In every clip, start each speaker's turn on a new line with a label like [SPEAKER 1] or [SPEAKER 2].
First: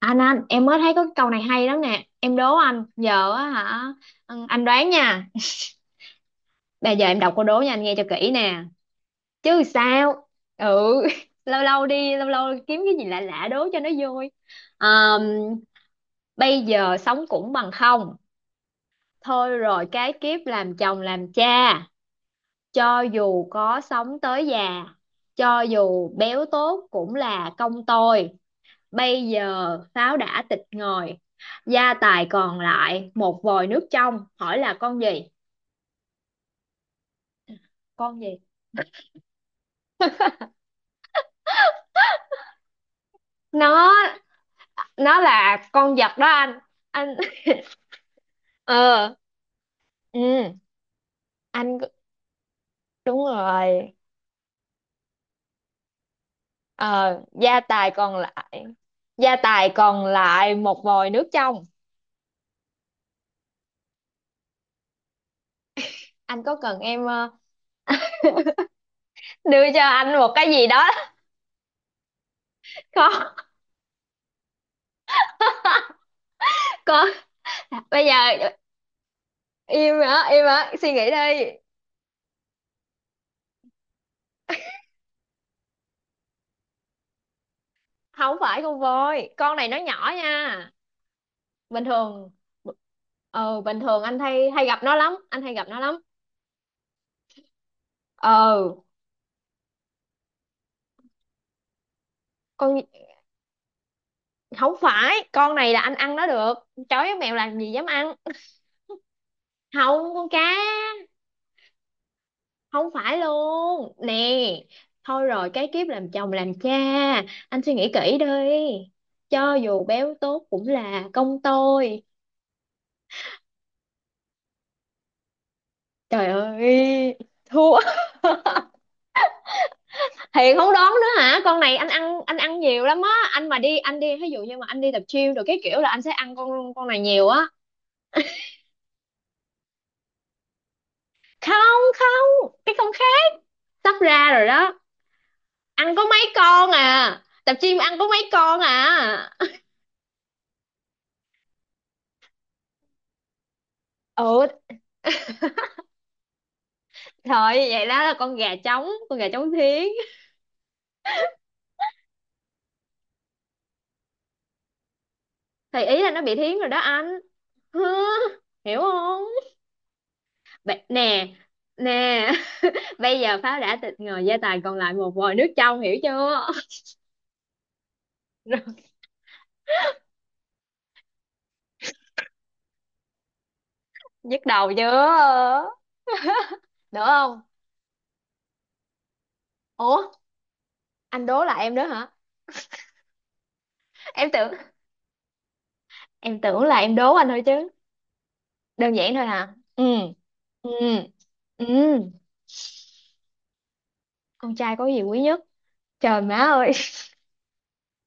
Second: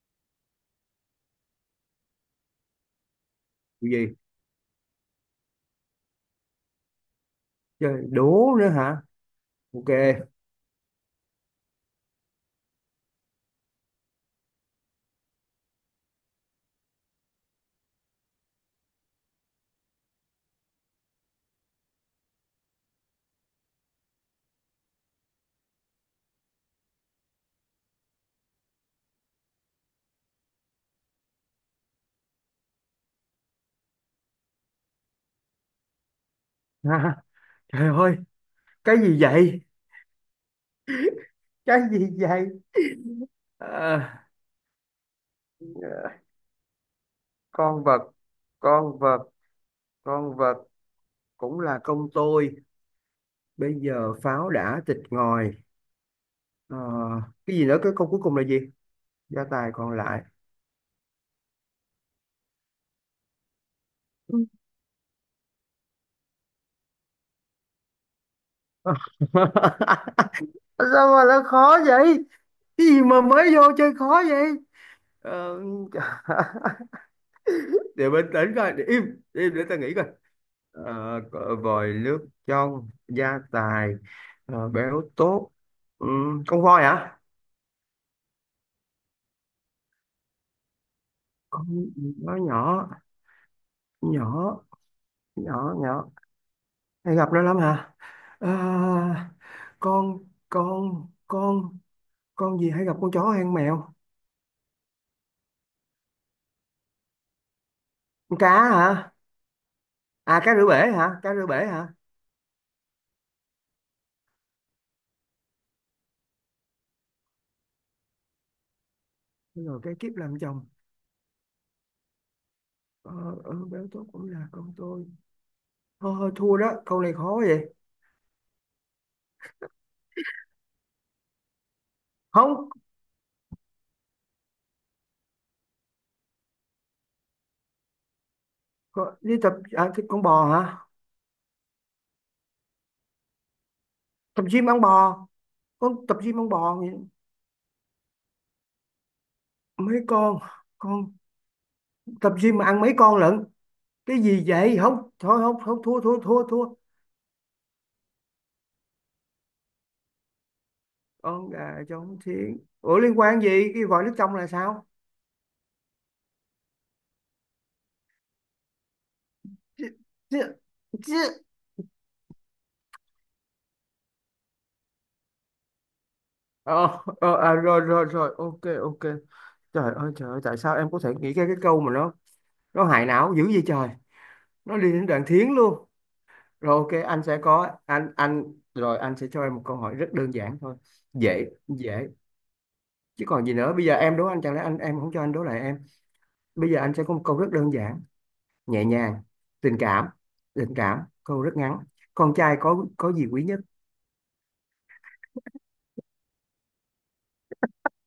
[SPEAKER 1] Anh, em mới thấy có cái câu này hay lắm nè. Em đố anh. Giờ á
[SPEAKER 2] Cái
[SPEAKER 1] hả?
[SPEAKER 2] gì?
[SPEAKER 1] Ừ, anh đoán nha. Bây giờ em đọc câu đố nha, anh nghe cho
[SPEAKER 2] Chơi
[SPEAKER 1] kỹ
[SPEAKER 2] đố
[SPEAKER 1] nè.
[SPEAKER 2] nữa hả?
[SPEAKER 1] Chứ
[SPEAKER 2] Ok.
[SPEAKER 1] sao. Ừ. Lâu lâu đi Lâu lâu kiếm cái gì lạ lạ đố cho nó vui. Ờm, Bây giờ sống cũng bằng không. Thôi rồi cái kiếp làm chồng làm cha. Cho dù có sống tới già, cho dù béo tốt cũng là công tôi. Bây giờ pháo đã tịch ngòi, gia tài còn lại một vòi nước trong, hỏi là con gì?
[SPEAKER 2] Ha, trời ơi.
[SPEAKER 1] Con gì?
[SPEAKER 2] Cái gì vậy? Cái gì vậy?
[SPEAKER 1] nó
[SPEAKER 2] Ờ,
[SPEAKER 1] nó là con vật đó anh. Anh.
[SPEAKER 2] con vật, con
[SPEAKER 1] Ờ.
[SPEAKER 2] vật, con
[SPEAKER 1] Ừ.
[SPEAKER 2] vật cũng là
[SPEAKER 1] Anh,
[SPEAKER 2] công tôi.
[SPEAKER 1] đúng
[SPEAKER 2] Bây
[SPEAKER 1] rồi.
[SPEAKER 2] giờ pháo đã tịt ngòi. Ờ,
[SPEAKER 1] Ờ,
[SPEAKER 2] cái
[SPEAKER 1] gia
[SPEAKER 2] gì nữa,
[SPEAKER 1] tài
[SPEAKER 2] cái câu
[SPEAKER 1] còn
[SPEAKER 2] cuối cùng là gì?
[SPEAKER 1] lại gia
[SPEAKER 2] Gia
[SPEAKER 1] tài
[SPEAKER 2] tài còn
[SPEAKER 1] còn
[SPEAKER 2] lại.
[SPEAKER 1] lại một vòi nước trong.
[SPEAKER 2] Ừ.
[SPEAKER 1] Anh có cần em đưa cho anh một cái gì đó?
[SPEAKER 2] Sao mà nó khó vậy? Cái gì
[SPEAKER 1] Không.
[SPEAKER 2] mà mới vô chơi khó vậy? Ờ,
[SPEAKER 1] Con, bây
[SPEAKER 2] để
[SPEAKER 1] giờ
[SPEAKER 2] bình tĩnh coi, để im, im để ta
[SPEAKER 1] im
[SPEAKER 2] nghĩ coi.
[SPEAKER 1] hả? Im hả?
[SPEAKER 2] Ờ,
[SPEAKER 1] Suy nghĩ đi.
[SPEAKER 2] Cỡ vòi nước trong gia tài, béo tốt, ừ, con voi hả?
[SPEAKER 1] Không phải con voi, con này nó nhỏ nha.
[SPEAKER 2] Con
[SPEAKER 1] Bình thường.
[SPEAKER 2] nó nhỏ,
[SPEAKER 1] Ờ, bình thường anh hay
[SPEAKER 2] nhỏ
[SPEAKER 1] hay gặp nó lắm, anh hay gặp
[SPEAKER 2] nhỏ
[SPEAKER 1] nó lắm.
[SPEAKER 2] nhỏ. Hay gặp nó lắm hả? À,
[SPEAKER 1] Ờ.
[SPEAKER 2] con con con con gì, hay
[SPEAKER 1] Con.
[SPEAKER 2] gặp con chó hay con mèo?
[SPEAKER 1] Không phải, con này là anh ăn nó được. Chó với mèo làm gì dám ăn.
[SPEAKER 2] Con cá hả?
[SPEAKER 1] Không, con
[SPEAKER 2] À,
[SPEAKER 1] cá.
[SPEAKER 2] cá rửa bể hả, cá rửa bể hả?
[SPEAKER 1] Không phải luôn nè. Thôi rồi cái kiếp làm chồng làm cha, anh suy nghĩ kỹ đi, cho
[SPEAKER 2] Rồi
[SPEAKER 1] dù
[SPEAKER 2] cái
[SPEAKER 1] béo
[SPEAKER 2] kiếp làm
[SPEAKER 1] tốt
[SPEAKER 2] chồng,
[SPEAKER 1] cũng là công tôi.
[SPEAKER 2] ờ, béo tốt cũng là con tôi. Thôi
[SPEAKER 1] Trời
[SPEAKER 2] thôi, thua đó, câu này
[SPEAKER 1] ơi,
[SPEAKER 2] khó vậy.
[SPEAKER 1] thua. Thì không đón nữa hả? Con này anh ăn, anh ăn
[SPEAKER 2] Không.
[SPEAKER 1] nhiều lắm á. Anh mà đi, anh đi ví dụ như mà anh đi tập gym rồi cái kiểu là anh sẽ ăn con này nhiều á.
[SPEAKER 2] Có- đi tập à, cái con bò hả?
[SPEAKER 1] Không không, cái con khác. Sắp ra
[SPEAKER 2] Tập
[SPEAKER 1] rồi
[SPEAKER 2] gym
[SPEAKER 1] đó.
[SPEAKER 2] ăn bò.
[SPEAKER 1] Ăn có
[SPEAKER 2] Con tập
[SPEAKER 1] mấy
[SPEAKER 2] gym ăn
[SPEAKER 1] con
[SPEAKER 2] bò thì
[SPEAKER 1] à? Tập gym ăn có mấy con à?
[SPEAKER 2] mấy con tập gym mà ăn mấy con lận? Cái gì
[SPEAKER 1] Ừ,
[SPEAKER 2] vậy, không thôi không, không, thua thua thua thua.
[SPEAKER 1] trời, vậy đó là con gà trống, con gà trống thiến.
[SPEAKER 2] Con gà trống thiến, ủa liên quan gì cái vòi nước trong là sao?
[SPEAKER 1] Thì ý là nó bị thiến rồi đó anh. Hứ, hiểu không?
[SPEAKER 2] Chứ- chứ-
[SPEAKER 1] Nè,
[SPEAKER 2] chứ.
[SPEAKER 1] nè. Bây giờ pháo đã tịch ngồi, gia tài còn lại một vòi nước trong, hiểu chưa?
[SPEAKER 2] Rồi rồi rồi, ok ok. Trời ơi trời ơi, tại sao em có thể nghĩ ra cái câu mà nó hại não dữ vậy trời?
[SPEAKER 1] Nhức đầu
[SPEAKER 2] Nó đi đến đoạn thiến
[SPEAKER 1] chưa?
[SPEAKER 2] luôn. Rồi
[SPEAKER 1] Được
[SPEAKER 2] ok, anh sẽ
[SPEAKER 1] không?
[SPEAKER 2] có anh anh rồi anh sẽ cho em một câu hỏi rất
[SPEAKER 1] Ủa,
[SPEAKER 2] đơn giản thôi.
[SPEAKER 1] anh đố
[SPEAKER 2] Dễ
[SPEAKER 1] là em đó
[SPEAKER 2] dễ.
[SPEAKER 1] hả?
[SPEAKER 2] Chứ còn gì nữa, bây giờ em đố
[SPEAKER 1] Em
[SPEAKER 2] anh,
[SPEAKER 1] tưởng
[SPEAKER 2] chẳng lẽ anh em không cho anh đố lại em?
[SPEAKER 1] em tưởng
[SPEAKER 2] Bây
[SPEAKER 1] là
[SPEAKER 2] giờ
[SPEAKER 1] em
[SPEAKER 2] anh sẽ
[SPEAKER 1] đố
[SPEAKER 2] có một
[SPEAKER 1] anh
[SPEAKER 2] câu
[SPEAKER 1] thôi
[SPEAKER 2] rất
[SPEAKER 1] chứ.
[SPEAKER 2] đơn giản, nhẹ
[SPEAKER 1] Đơn giản
[SPEAKER 2] nhàng,
[SPEAKER 1] thôi hả?
[SPEAKER 2] tình
[SPEAKER 1] Ừ.
[SPEAKER 2] cảm,
[SPEAKER 1] Ừ.
[SPEAKER 2] tình cảm, câu rất
[SPEAKER 1] Ừ.
[SPEAKER 2] ngắn. Con trai có gì quý nhất?
[SPEAKER 1] Con trai có gì quý nhất? Trời má ơi,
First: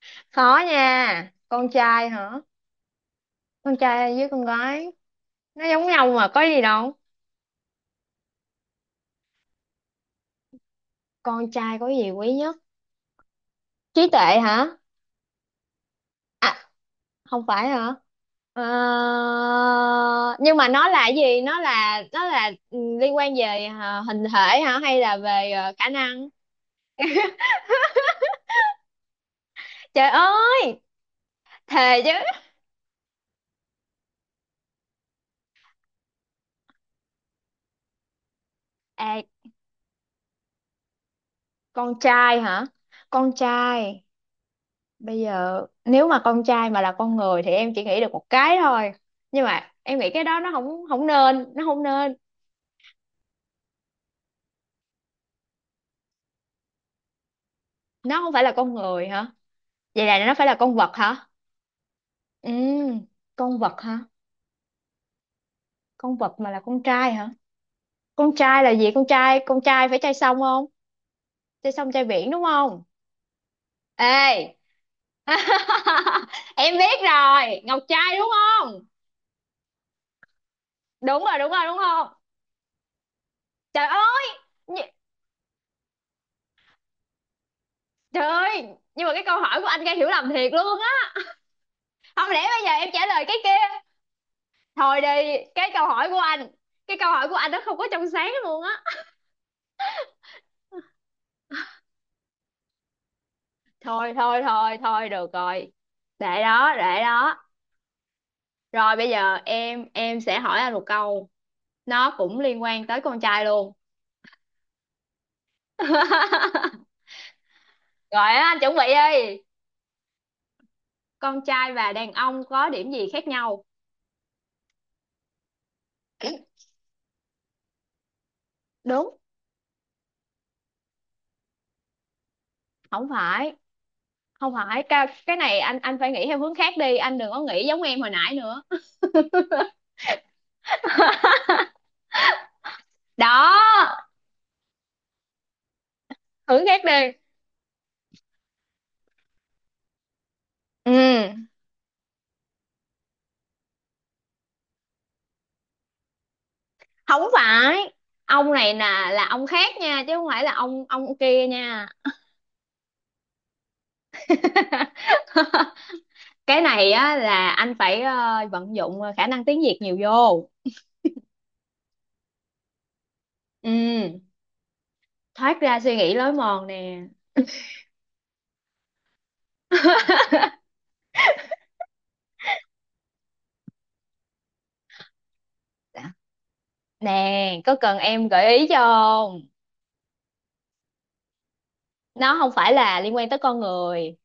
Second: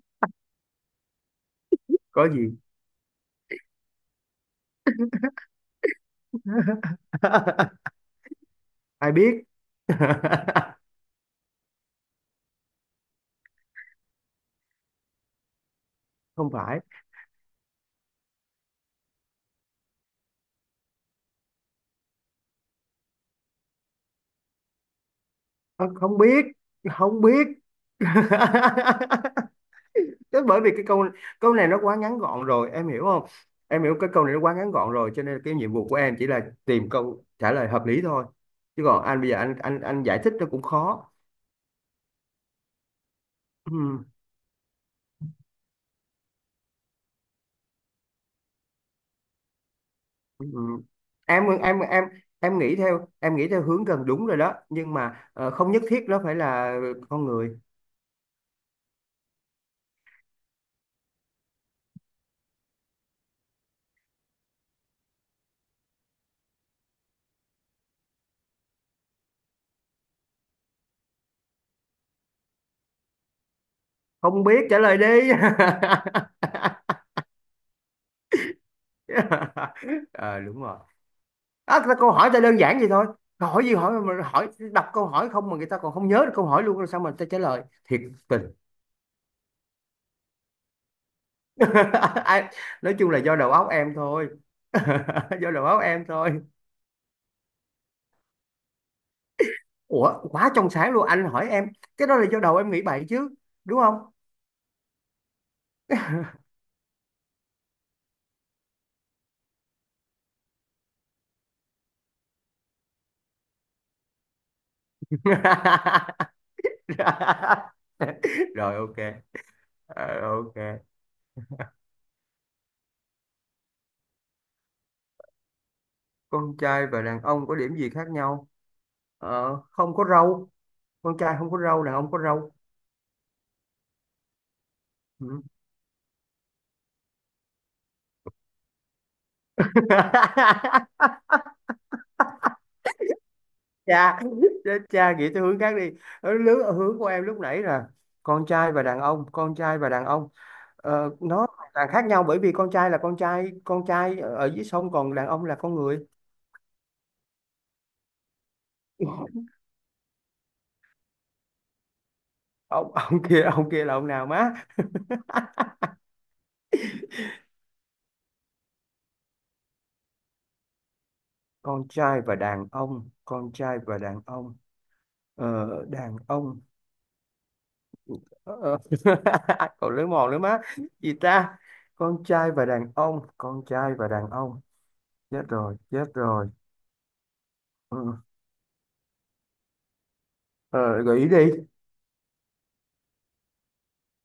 [SPEAKER 1] khó nha. Con trai
[SPEAKER 2] Có
[SPEAKER 1] hả?
[SPEAKER 2] gì?
[SPEAKER 1] Con trai với con gái nó giống nhau mà có gì đâu.
[SPEAKER 2] Ai biết.
[SPEAKER 1] Con trai có gì quý nhất? Trí tuệ hả?
[SPEAKER 2] Không phải.
[SPEAKER 1] Không phải hả? Ờ, nhưng mà nó là cái gì? Nó là liên quan về hình thể hả, hay là về
[SPEAKER 2] Ờ,
[SPEAKER 1] khả
[SPEAKER 2] Không
[SPEAKER 1] năng?
[SPEAKER 2] biết, không biết.
[SPEAKER 1] Trời
[SPEAKER 2] Thế bởi vì
[SPEAKER 1] ơi,
[SPEAKER 2] cái câu câu này nó quá
[SPEAKER 1] thề chứ.
[SPEAKER 2] ngắn gọn rồi, em hiểu không? Em hiểu cái câu này nó quá ngắn gọn rồi, cho nên cái nhiệm vụ của em chỉ là tìm câu trả lời hợp lý thôi, chứ còn
[SPEAKER 1] Ê,
[SPEAKER 2] anh bây giờ anh giải thích nó cũng khó.
[SPEAKER 1] con trai hả? Con trai,
[SPEAKER 2] Ừ,
[SPEAKER 1] bây giờ nếu mà con trai mà là con người thì em chỉ nghĩ được một cái thôi, nhưng mà em nghĩ cái đó
[SPEAKER 2] ừ.
[SPEAKER 1] nó không không
[SPEAKER 2] em
[SPEAKER 1] nên, nó
[SPEAKER 2] em
[SPEAKER 1] không
[SPEAKER 2] em
[SPEAKER 1] nên.
[SPEAKER 2] em nghĩ theo, em nghĩ theo hướng gần đúng rồi đó, nhưng mà không nhất thiết nó phải là con người.
[SPEAKER 1] Nó không phải là con người hả? Vậy là nó phải là con vật hả? Ừ, con vật hả? Con vật mà là con trai hả? Con trai là gì? Con trai phải trai sông không? Trai sông, trai biển đúng không?
[SPEAKER 2] Không
[SPEAKER 1] Ê.
[SPEAKER 2] biết, trả lời đi.
[SPEAKER 1] Em biết rồi, ngọc trai đúng không?
[SPEAKER 2] Ờ, Đúng rồi.
[SPEAKER 1] Đúng rồi, đúng rồi, đúng
[SPEAKER 2] À,
[SPEAKER 1] không?
[SPEAKER 2] câu hỏi ta đơn giản vậy thôi. Câu hỏi gì,
[SPEAKER 1] Trời
[SPEAKER 2] hỏi mà
[SPEAKER 1] ơi.
[SPEAKER 2] hỏi đọc câu hỏi không mà người ta còn không nhớ được câu hỏi luôn, rồi sao mà ta trả lời thiệt
[SPEAKER 1] Trời
[SPEAKER 2] tình.
[SPEAKER 1] ơi, nhưng mà cái câu hỏi của anh gây hiểu lầm thiệt luôn á. Không lẽ
[SPEAKER 2] Ai-
[SPEAKER 1] bây giờ em
[SPEAKER 2] nói
[SPEAKER 1] trả
[SPEAKER 2] chung là
[SPEAKER 1] lời cái
[SPEAKER 2] do đầu óc
[SPEAKER 1] kia?
[SPEAKER 2] em thôi.
[SPEAKER 1] Thôi đi,
[SPEAKER 2] Do đầu
[SPEAKER 1] cái
[SPEAKER 2] óc
[SPEAKER 1] câu
[SPEAKER 2] em
[SPEAKER 1] hỏi của
[SPEAKER 2] thôi.
[SPEAKER 1] anh, cái câu hỏi của anh nó không có trong sáng luôn á.
[SPEAKER 2] Ủa, quá trong sáng luôn, anh hỏi em cái đó là do đầu em nghĩ bậy chứ, đúng không?
[SPEAKER 1] Thôi thôi thôi thôi được rồi. Để đó, để đó. Rồi bây giờ em sẽ hỏi anh một câu, nó cũng liên quan tới con trai luôn. Rồi á, anh chuẩn
[SPEAKER 2] Rồi
[SPEAKER 1] bị
[SPEAKER 2] ok.
[SPEAKER 1] đi.
[SPEAKER 2] Ok.
[SPEAKER 1] Con trai và đàn ông có điểm gì khác nhau?
[SPEAKER 2] Con trai và đàn ông có điểm gì khác nhau?
[SPEAKER 1] Đúng,
[SPEAKER 2] Không có râu, con trai không có râu, đàn ông có râu.
[SPEAKER 1] không phải, không phải. Cái này anh phải nghĩ theo hướng khác đi, anh đừng có nghĩ giống em hồi nãy nữa
[SPEAKER 2] Ừ.
[SPEAKER 1] đó.
[SPEAKER 2] Cha, chết cha, nghĩ theo hướng khác đi, ở hướng,
[SPEAKER 1] Thử
[SPEAKER 2] ở
[SPEAKER 1] khác
[SPEAKER 2] hướng của
[SPEAKER 1] đi.
[SPEAKER 2] em lúc nãy là con trai và đàn ông, con trai và đàn ông. Nó
[SPEAKER 1] Ừ.
[SPEAKER 2] hoàn toàn khác nhau, bởi vì con trai là con trai, con trai ở ở dưới sông, còn đàn ông là con người.
[SPEAKER 1] Không phải, ông này nè là ông khác nha, chứ không phải là ông kia nha.
[SPEAKER 2] Ông, ông kia, ông kia là ông nào má?
[SPEAKER 1] Cái này á là anh phải vận dụng khả năng tiếng Việt nhiều vô.
[SPEAKER 2] Con trai và đàn ông, con trai và
[SPEAKER 1] Ừ.
[SPEAKER 2] đàn ông, ờ,
[SPEAKER 1] Thoát ra suy nghĩ
[SPEAKER 2] đàn
[SPEAKER 1] lối
[SPEAKER 2] ông,
[SPEAKER 1] mòn nè.
[SPEAKER 2] ờ, còn lưỡi mòn nữa má, gì ta? Con trai và đàn ông, con trai và đàn ông. Chết rồi, chết
[SPEAKER 1] Dạ.
[SPEAKER 2] rồi.
[SPEAKER 1] Nè, có cần
[SPEAKER 2] Ừ.
[SPEAKER 1] em gợi ý cho không?
[SPEAKER 2] ờ, gợi ý đi.
[SPEAKER 1] Nó không phải là liên quan tới con người,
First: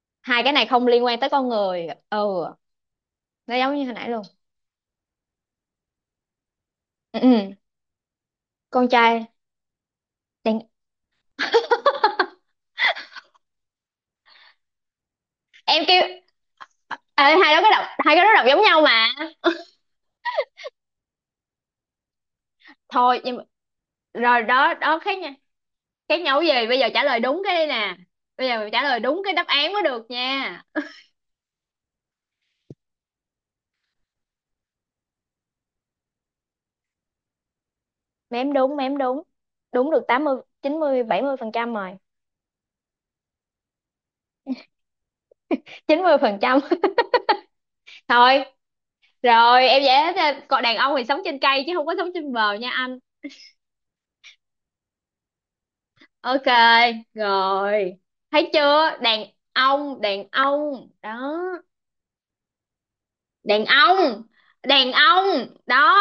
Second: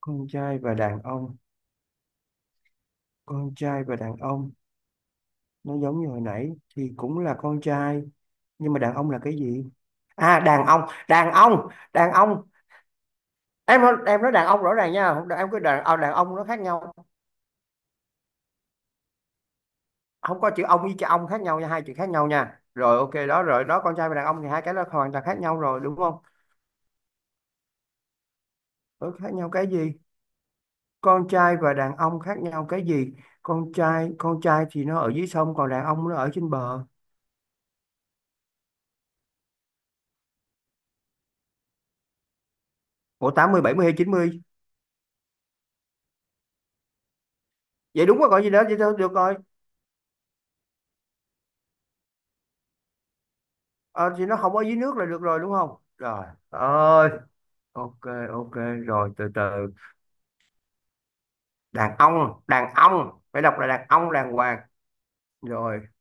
[SPEAKER 2] Con
[SPEAKER 1] hai cái
[SPEAKER 2] trai
[SPEAKER 1] này
[SPEAKER 2] và
[SPEAKER 1] không
[SPEAKER 2] đàn
[SPEAKER 1] liên quan tới
[SPEAKER 2] ông,
[SPEAKER 1] con người. Ừ.
[SPEAKER 2] con
[SPEAKER 1] Nó giống như
[SPEAKER 2] trai
[SPEAKER 1] hồi
[SPEAKER 2] và
[SPEAKER 1] nãy
[SPEAKER 2] đàn
[SPEAKER 1] luôn.
[SPEAKER 2] ông. Nó giống như hồi nãy. Thì cũng
[SPEAKER 1] Ừ,
[SPEAKER 2] là
[SPEAKER 1] ừ.
[SPEAKER 2] con trai, nhưng mà
[SPEAKER 1] Con
[SPEAKER 2] đàn ông là
[SPEAKER 1] trai.
[SPEAKER 2] cái gì? À,
[SPEAKER 1] đàn...
[SPEAKER 2] đàn ông, đàn ông, đàn ông. Em nói, em nói đàn ông rõ ràng nha, không em cứ
[SPEAKER 1] em kêu.
[SPEAKER 2] đàn ông nó khác nhau.
[SPEAKER 1] Ê, hai đó cái đọc, hai cái đó đọc giống nhau mà.
[SPEAKER 2] Không, có chữ ông với chữ ông khác nhau nha, hai chữ khác nhau nha. Rồi ok
[SPEAKER 1] Thôi nhưng,
[SPEAKER 2] đó, rồi đó, con trai và đàn ông
[SPEAKER 1] rồi
[SPEAKER 2] thì hai
[SPEAKER 1] đó
[SPEAKER 2] cái nó
[SPEAKER 1] đó
[SPEAKER 2] hoàn
[SPEAKER 1] khác
[SPEAKER 2] toàn
[SPEAKER 1] nha.
[SPEAKER 2] khác nhau rồi, đúng không?
[SPEAKER 1] Khác nhau cái gì? Bây giờ trả lời đúng cái đây nè, bây giờ mình trả lời
[SPEAKER 2] Đó,
[SPEAKER 1] đúng cái
[SPEAKER 2] khác
[SPEAKER 1] đáp
[SPEAKER 2] nhau cái
[SPEAKER 1] án mới
[SPEAKER 2] gì?
[SPEAKER 1] được nha.
[SPEAKER 2] Con trai và đàn ông khác nhau cái gì? Con trai, con trai thì nó ở dưới sông, còn đàn ông nó ở trên bờ.
[SPEAKER 1] Mém đúng, mém đúng. Đúng được 80, 90, 70% rồi.
[SPEAKER 2] Ủa, 80 70 hay 90?
[SPEAKER 1] 90%.
[SPEAKER 2] Vậy đúng rồi, còn
[SPEAKER 1] Thôi.
[SPEAKER 2] gì nữa, vậy thôi được rồi.
[SPEAKER 1] Rồi em dễ thế. Còn đàn ông thì sống trên cây chứ không có sống trên bờ nha anh.
[SPEAKER 2] Ờ, thì nó không ở dưới nước là được rồi, đúng không? Rồi,
[SPEAKER 1] Ok,
[SPEAKER 2] ơi,
[SPEAKER 1] rồi.
[SPEAKER 2] ok,
[SPEAKER 1] Thấy
[SPEAKER 2] ok,
[SPEAKER 1] chưa?
[SPEAKER 2] rồi
[SPEAKER 1] Đàn
[SPEAKER 2] từ từ.
[SPEAKER 1] ông, đàn ông đó.
[SPEAKER 2] Đàn ông, phải đọc
[SPEAKER 1] Đàn
[SPEAKER 2] là đàn ông,
[SPEAKER 1] ông,
[SPEAKER 2] đàng hoàng.
[SPEAKER 1] đàn ông
[SPEAKER 2] Rồi,
[SPEAKER 1] đó.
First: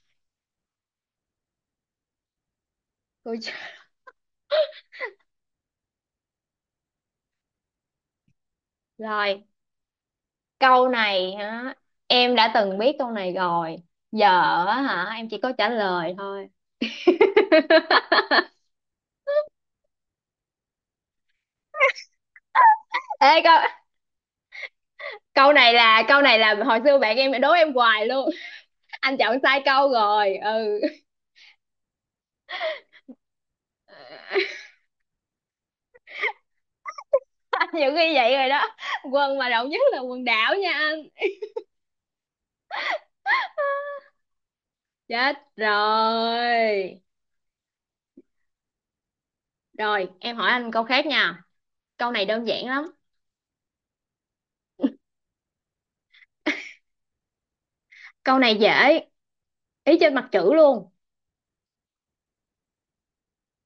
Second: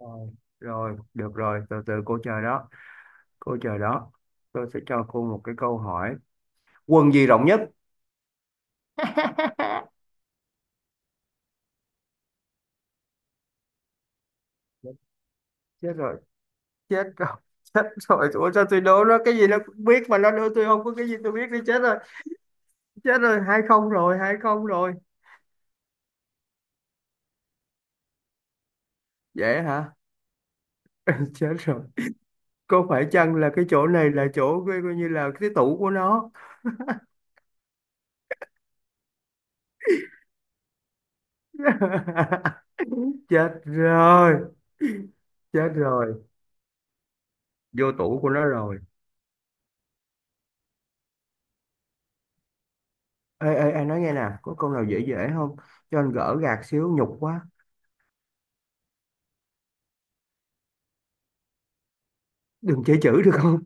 [SPEAKER 2] rồi, rồi, được rồi, từ từ cô chờ đó,
[SPEAKER 1] Ôi
[SPEAKER 2] cô
[SPEAKER 1] trời.
[SPEAKER 2] chờ đó. Tôi sẽ cho cô một cái câu hỏi. Quần gì rộng nhất?
[SPEAKER 1] Rồi, câu này hả? Em đã từng biết câu này rồi. Giờ á hả, em chỉ có trả
[SPEAKER 2] Chết
[SPEAKER 1] lời
[SPEAKER 2] rồi,
[SPEAKER 1] thôi.
[SPEAKER 2] chết rồi. Chết rồi, ủa sao tôi đố nó cái gì nó cũng biết, mà nó đưa tôi không có cái gì tôi biết đi, chết rồi,
[SPEAKER 1] Ê, câu
[SPEAKER 2] 2-0 rồi, 2-0 rồi.
[SPEAKER 1] câu này là hồi xưa bạn em đố em hoài luôn. Anh chọn sai
[SPEAKER 2] Dễ
[SPEAKER 1] câu
[SPEAKER 2] hả?
[SPEAKER 1] rồi. Ừ.
[SPEAKER 2] Chết rồi. Có phải chăng là cái chỗ này là chỗ coi, coi như là cái tủ của nó?
[SPEAKER 1] Nhiều khi vậy rồi đó. Quân mà rộng nhất là quần đảo nha anh.
[SPEAKER 2] Chết rồi,
[SPEAKER 1] Chết
[SPEAKER 2] chết rồi,
[SPEAKER 1] rồi.
[SPEAKER 2] vô tủ của nó rồi.
[SPEAKER 1] Rồi em hỏi anh câu khác nha, câu này đơn giản lắm.
[SPEAKER 2] Ê, ê, anh nói nghe nè, có câu nào dễ dễ không? Cho anh gỡ gạc xíu, nhục quá.
[SPEAKER 1] Câu này dễ, ý trên mặt chữ luôn.
[SPEAKER 2] Đừng chê chữ được không?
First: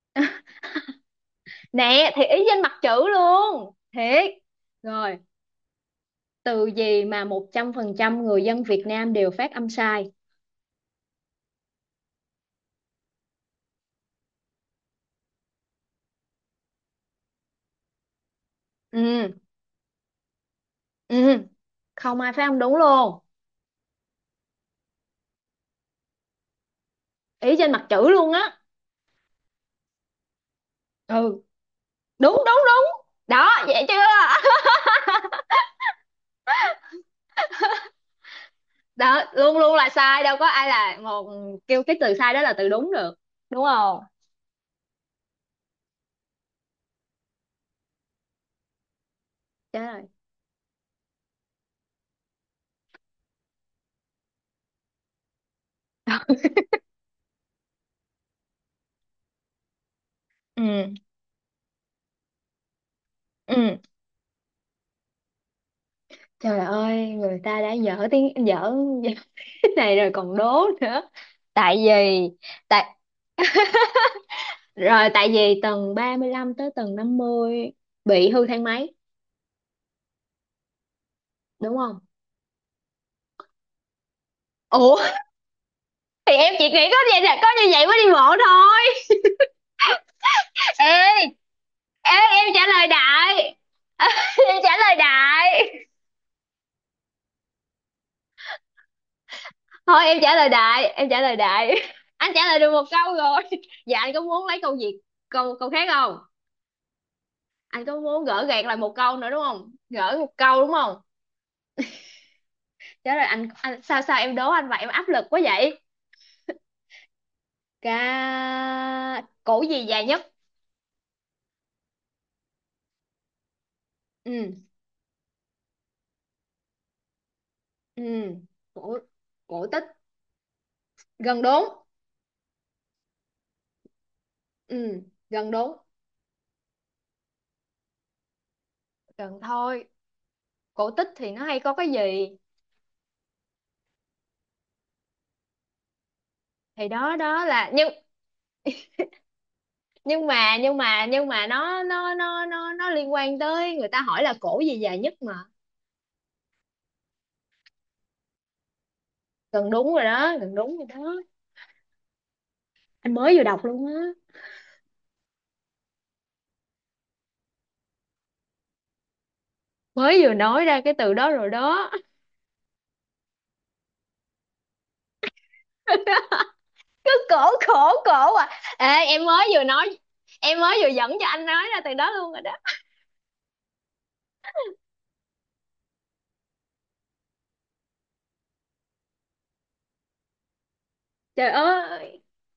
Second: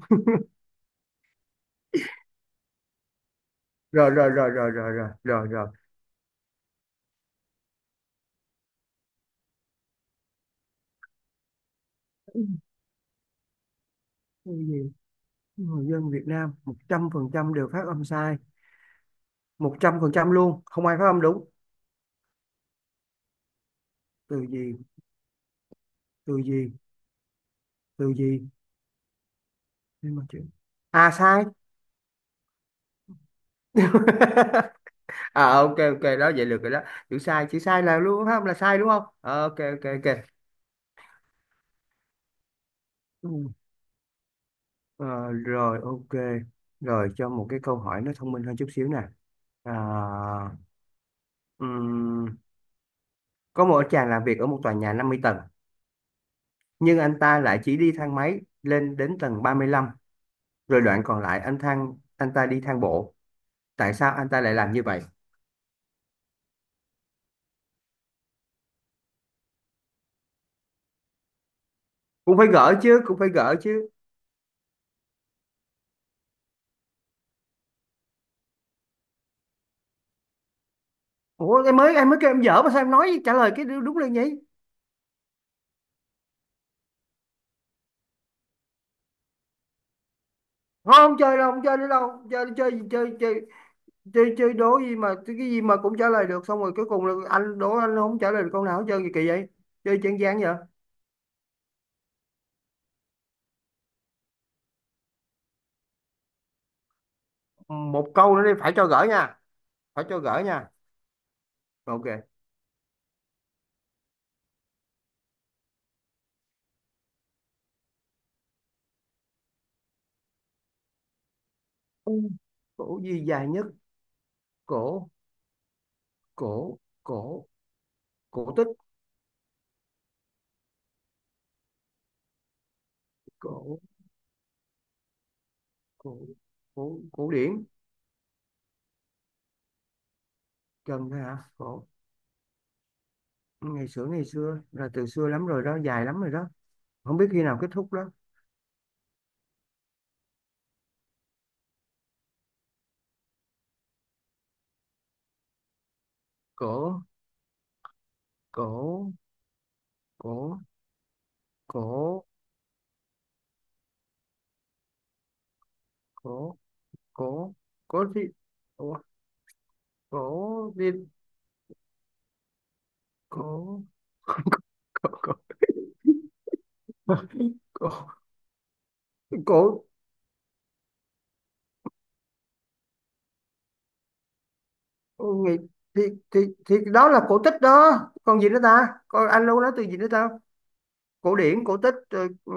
[SPEAKER 1] Nè thì ý trên mặt chữ luôn
[SPEAKER 2] Rồi, rồi,
[SPEAKER 1] thiệt.
[SPEAKER 2] rồi, rồi, rồi, rồi,
[SPEAKER 1] Rồi,
[SPEAKER 2] rồi, rồi.
[SPEAKER 1] từ gì mà 100% người dân Việt Nam đều phát âm sai?
[SPEAKER 2] Cái gì? Người dân Việt Nam 100% đều phát âm sai.
[SPEAKER 1] Ừ.
[SPEAKER 2] 100% luôn, không ai phát âm
[SPEAKER 1] Ừ,
[SPEAKER 2] đúng.
[SPEAKER 1] không ai phát âm đúng luôn.
[SPEAKER 2] Từ gì, từ gì,
[SPEAKER 1] Ý trên mặt chữ
[SPEAKER 2] từ
[SPEAKER 1] luôn
[SPEAKER 2] gì.
[SPEAKER 1] á.
[SPEAKER 2] Nhưng mà chữ... À
[SPEAKER 1] Ừ.
[SPEAKER 2] sai.
[SPEAKER 1] Đúng đúng đúng đó, vậy chưa?
[SPEAKER 2] À ok ok đó, vậy được rồi đó. Chữ sai, chữ sai là luôn không là sai, đúng không?
[SPEAKER 1] Đó,
[SPEAKER 2] Ờ,
[SPEAKER 1] luôn
[SPEAKER 2] ok
[SPEAKER 1] luôn
[SPEAKER 2] ok
[SPEAKER 1] là
[SPEAKER 2] ok.
[SPEAKER 1] sai, đâu có ai là một kêu cái từ sai đó là từ đúng được
[SPEAKER 2] Ừ.
[SPEAKER 1] đúng không?
[SPEAKER 2] Ờ, Rồi ok, rồi cho một cái câu hỏi nó thông minh hơn chút xíu nè.
[SPEAKER 1] Trời
[SPEAKER 2] à,
[SPEAKER 1] ơi.
[SPEAKER 2] ừm, có một chàng làm việc ở một tòa nhà 50 tầng, nhưng anh ta lại chỉ đi thang máy lên đến tầng 35, rồi
[SPEAKER 1] Ừ.
[SPEAKER 2] đoạn còn lại anh ta đi thang bộ.
[SPEAKER 1] Ừ,
[SPEAKER 2] Tại sao anh ta lại làm như vậy?
[SPEAKER 1] trời ơi, người ta đã dở tiếng dở. Cái này rồi còn đố nữa. Tại vì,
[SPEAKER 2] Cũng phải gỡ
[SPEAKER 1] tại,
[SPEAKER 2] chứ, cũng phải gỡ chứ.
[SPEAKER 1] rồi tại vì tầng 35 tới tầng 50 bị hư thang máy
[SPEAKER 2] Ủa,
[SPEAKER 1] đúng
[SPEAKER 2] em mới
[SPEAKER 1] không?
[SPEAKER 2] em mới kêu em dở mà sao em nói trả lời cái đứa đúng lên nhỉ?
[SPEAKER 1] Ủa, thì em chỉ nghĩ có vậy, là có như vậy mới đi bộ thôi.
[SPEAKER 2] Thôi không
[SPEAKER 1] Ê,
[SPEAKER 2] chơi đâu, không chơi nữa đâu,
[SPEAKER 1] ê, em
[SPEAKER 2] chơi
[SPEAKER 1] trả
[SPEAKER 2] chơi
[SPEAKER 1] lời
[SPEAKER 2] chơi chơi,
[SPEAKER 1] đại.
[SPEAKER 2] chơi chơi.
[SPEAKER 1] Em trả
[SPEAKER 2] Đố
[SPEAKER 1] lời
[SPEAKER 2] gì mà cái
[SPEAKER 1] đại.
[SPEAKER 2] cái gì mà cũng trả lời được, xong rồi cuối cùng là anh đố anh không trả lời được câu nào hết trơn, gì kỳ vậy? Chơi
[SPEAKER 1] Thôi em
[SPEAKER 2] chán
[SPEAKER 1] trả
[SPEAKER 2] chán
[SPEAKER 1] lời
[SPEAKER 2] vậy.
[SPEAKER 1] đại, em trả lời đại. Anh trả lời được một câu rồi. Dạ, anh có muốn lấy câu gì? Câu câu khác không? Anh có
[SPEAKER 2] Một
[SPEAKER 1] muốn
[SPEAKER 2] câu nữa
[SPEAKER 1] gỡ
[SPEAKER 2] đi,
[SPEAKER 1] gạc
[SPEAKER 2] phải
[SPEAKER 1] lại
[SPEAKER 2] cho
[SPEAKER 1] một
[SPEAKER 2] gỡ
[SPEAKER 1] câu nữa
[SPEAKER 2] nha,
[SPEAKER 1] đúng không?
[SPEAKER 2] phải
[SPEAKER 1] Gỡ
[SPEAKER 2] cho
[SPEAKER 1] một
[SPEAKER 2] gỡ
[SPEAKER 1] câu
[SPEAKER 2] nha.
[SPEAKER 1] đúng không?
[SPEAKER 2] Ok.
[SPEAKER 1] Trả lời anh sao sao em đố anh vậy, em áp lực quá vậy. Cổ gì dài nhất?
[SPEAKER 2] Ừ. Cổ gì dài nhất?
[SPEAKER 1] Ừ.
[SPEAKER 2] Cổ, cổ, cổ,
[SPEAKER 1] Ừ.
[SPEAKER 2] cổ tích.
[SPEAKER 1] Cổ, cổ tích. Gần đúng.
[SPEAKER 2] Cổ,
[SPEAKER 1] Ừ, gần đúng.
[SPEAKER 2] cổ, cổ, cổ điển.
[SPEAKER 1] Gần thôi. Cổ tích
[SPEAKER 2] Cần thôi
[SPEAKER 1] thì
[SPEAKER 2] hả?
[SPEAKER 1] nó hay có
[SPEAKER 2] Cổ.
[SPEAKER 1] cái gì?
[SPEAKER 2] Ngày xưa, ngày xưa là từ xưa lắm rồi đó, dài lắm rồi đó.
[SPEAKER 1] Thì đó
[SPEAKER 2] Không biết khi
[SPEAKER 1] đó
[SPEAKER 2] nào kết
[SPEAKER 1] là nhưng.
[SPEAKER 2] thúc đó.
[SPEAKER 1] Nhưng mà nó liên quan tới, người ta hỏi là cổ gì dài nhất mà.
[SPEAKER 2] Cổ, cổ,
[SPEAKER 1] Gần đúng rồi đó, gần
[SPEAKER 2] cổ,
[SPEAKER 1] đúng rồi đó.
[SPEAKER 2] cổ,
[SPEAKER 1] Anh mới vừa đọc luôn á.
[SPEAKER 2] cổ, cổ, cổ thì cổ,
[SPEAKER 1] Mới vừa nói
[SPEAKER 2] cổ,
[SPEAKER 1] ra cái từ đó rồi đó.
[SPEAKER 2] cổ, cổ, cổ,
[SPEAKER 1] Cứ cổ
[SPEAKER 2] cổ,
[SPEAKER 1] khổ cổ à. Ê, em mới
[SPEAKER 2] cổ,
[SPEAKER 1] vừa nói, em mới vừa dẫn cho anh nói ra từ đó luôn rồi đó.
[SPEAKER 2] cổ nghĩ, thì thì thì đó là cổ tích đó. Còn gì nữa ta, còn anh luôn nói từ gì nữa ta? Cổ
[SPEAKER 1] Trời
[SPEAKER 2] điển, cổ tích
[SPEAKER 1] ơi.
[SPEAKER 2] rồi,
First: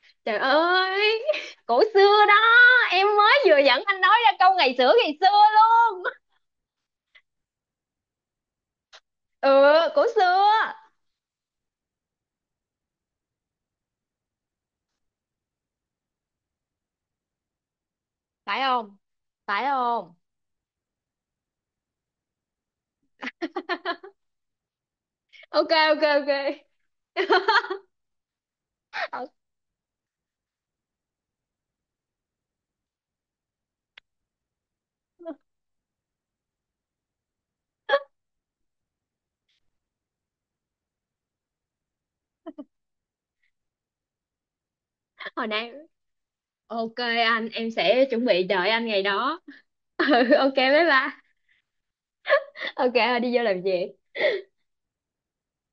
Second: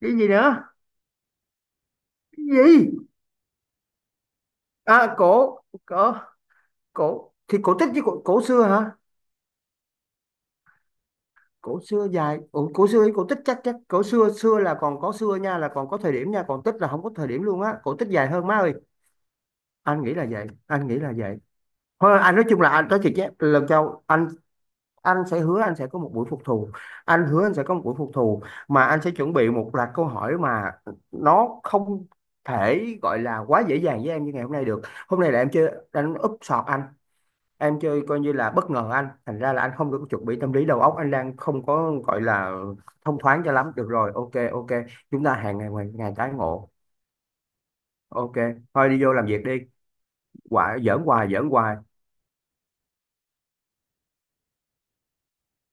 [SPEAKER 2] cái gì
[SPEAKER 1] Trời
[SPEAKER 2] nữa?
[SPEAKER 1] ơi, cổ xưa đó.
[SPEAKER 2] Cái gì?
[SPEAKER 1] Em mới vừa dẫn anh nói ra câu
[SPEAKER 2] À,
[SPEAKER 1] ngày xưa
[SPEAKER 2] cổ,
[SPEAKER 1] luôn.
[SPEAKER 2] cổ, cổ thì cổ tích với cổ, cổ xưa hả?
[SPEAKER 1] Ừ, cổ xưa.
[SPEAKER 2] Cổ xưa dài, cổ, cổ xưa với cổ tích, chắc chắc cổ xưa, xưa là còn có xưa nha, là còn có thời điểm nha, còn tích là không có thời điểm luôn á, cổ tích dài hơn, má
[SPEAKER 1] Phải
[SPEAKER 2] ơi.
[SPEAKER 1] không? Phải
[SPEAKER 2] Anh
[SPEAKER 1] không?
[SPEAKER 2] nghĩ là vậy, anh nghĩ là vậy. Thôi anh nói, chung là anh nói thiệt chứ lần sau anh sẽ hứa,
[SPEAKER 1] Ok,
[SPEAKER 2] anh sẽ có
[SPEAKER 1] ok,
[SPEAKER 2] một buổi
[SPEAKER 1] ok.
[SPEAKER 2] phục thù. Anh hứa anh sẽ có một buổi phục thù, mà anh sẽ
[SPEAKER 1] Ờ,
[SPEAKER 2] chuẩn bị một loạt câu hỏi mà nó không thể gọi là quá dễ dàng với em như ngày hôm nay được. Hôm nay là em chơi anh, úp sọt anh, em chơi coi như là bất ngờ anh, thành ra là anh không được chuẩn bị tâm lý, đầu óc anh đang không có gọi là thông thoáng cho lắm. Được rồi, ok ok, chúng ta
[SPEAKER 1] hồi
[SPEAKER 2] hẹn ngày
[SPEAKER 1] nãy
[SPEAKER 2] ngày tái ngộ.
[SPEAKER 1] ok anh, em sẽ chuẩn
[SPEAKER 2] Ok.
[SPEAKER 1] bị đợi anh
[SPEAKER 2] Thôi
[SPEAKER 1] ngày
[SPEAKER 2] đi vô làm
[SPEAKER 1] đó.
[SPEAKER 2] việc đi.
[SPEAKER 1] Ừ, ok, bye
[SPEAKER 2] Quả giỡn
[SPEAKER 1] bye.
[SPEAKER 2] hoài, giỡn hoài.
[SPEAKER 1] Ok, đi vô làm việc.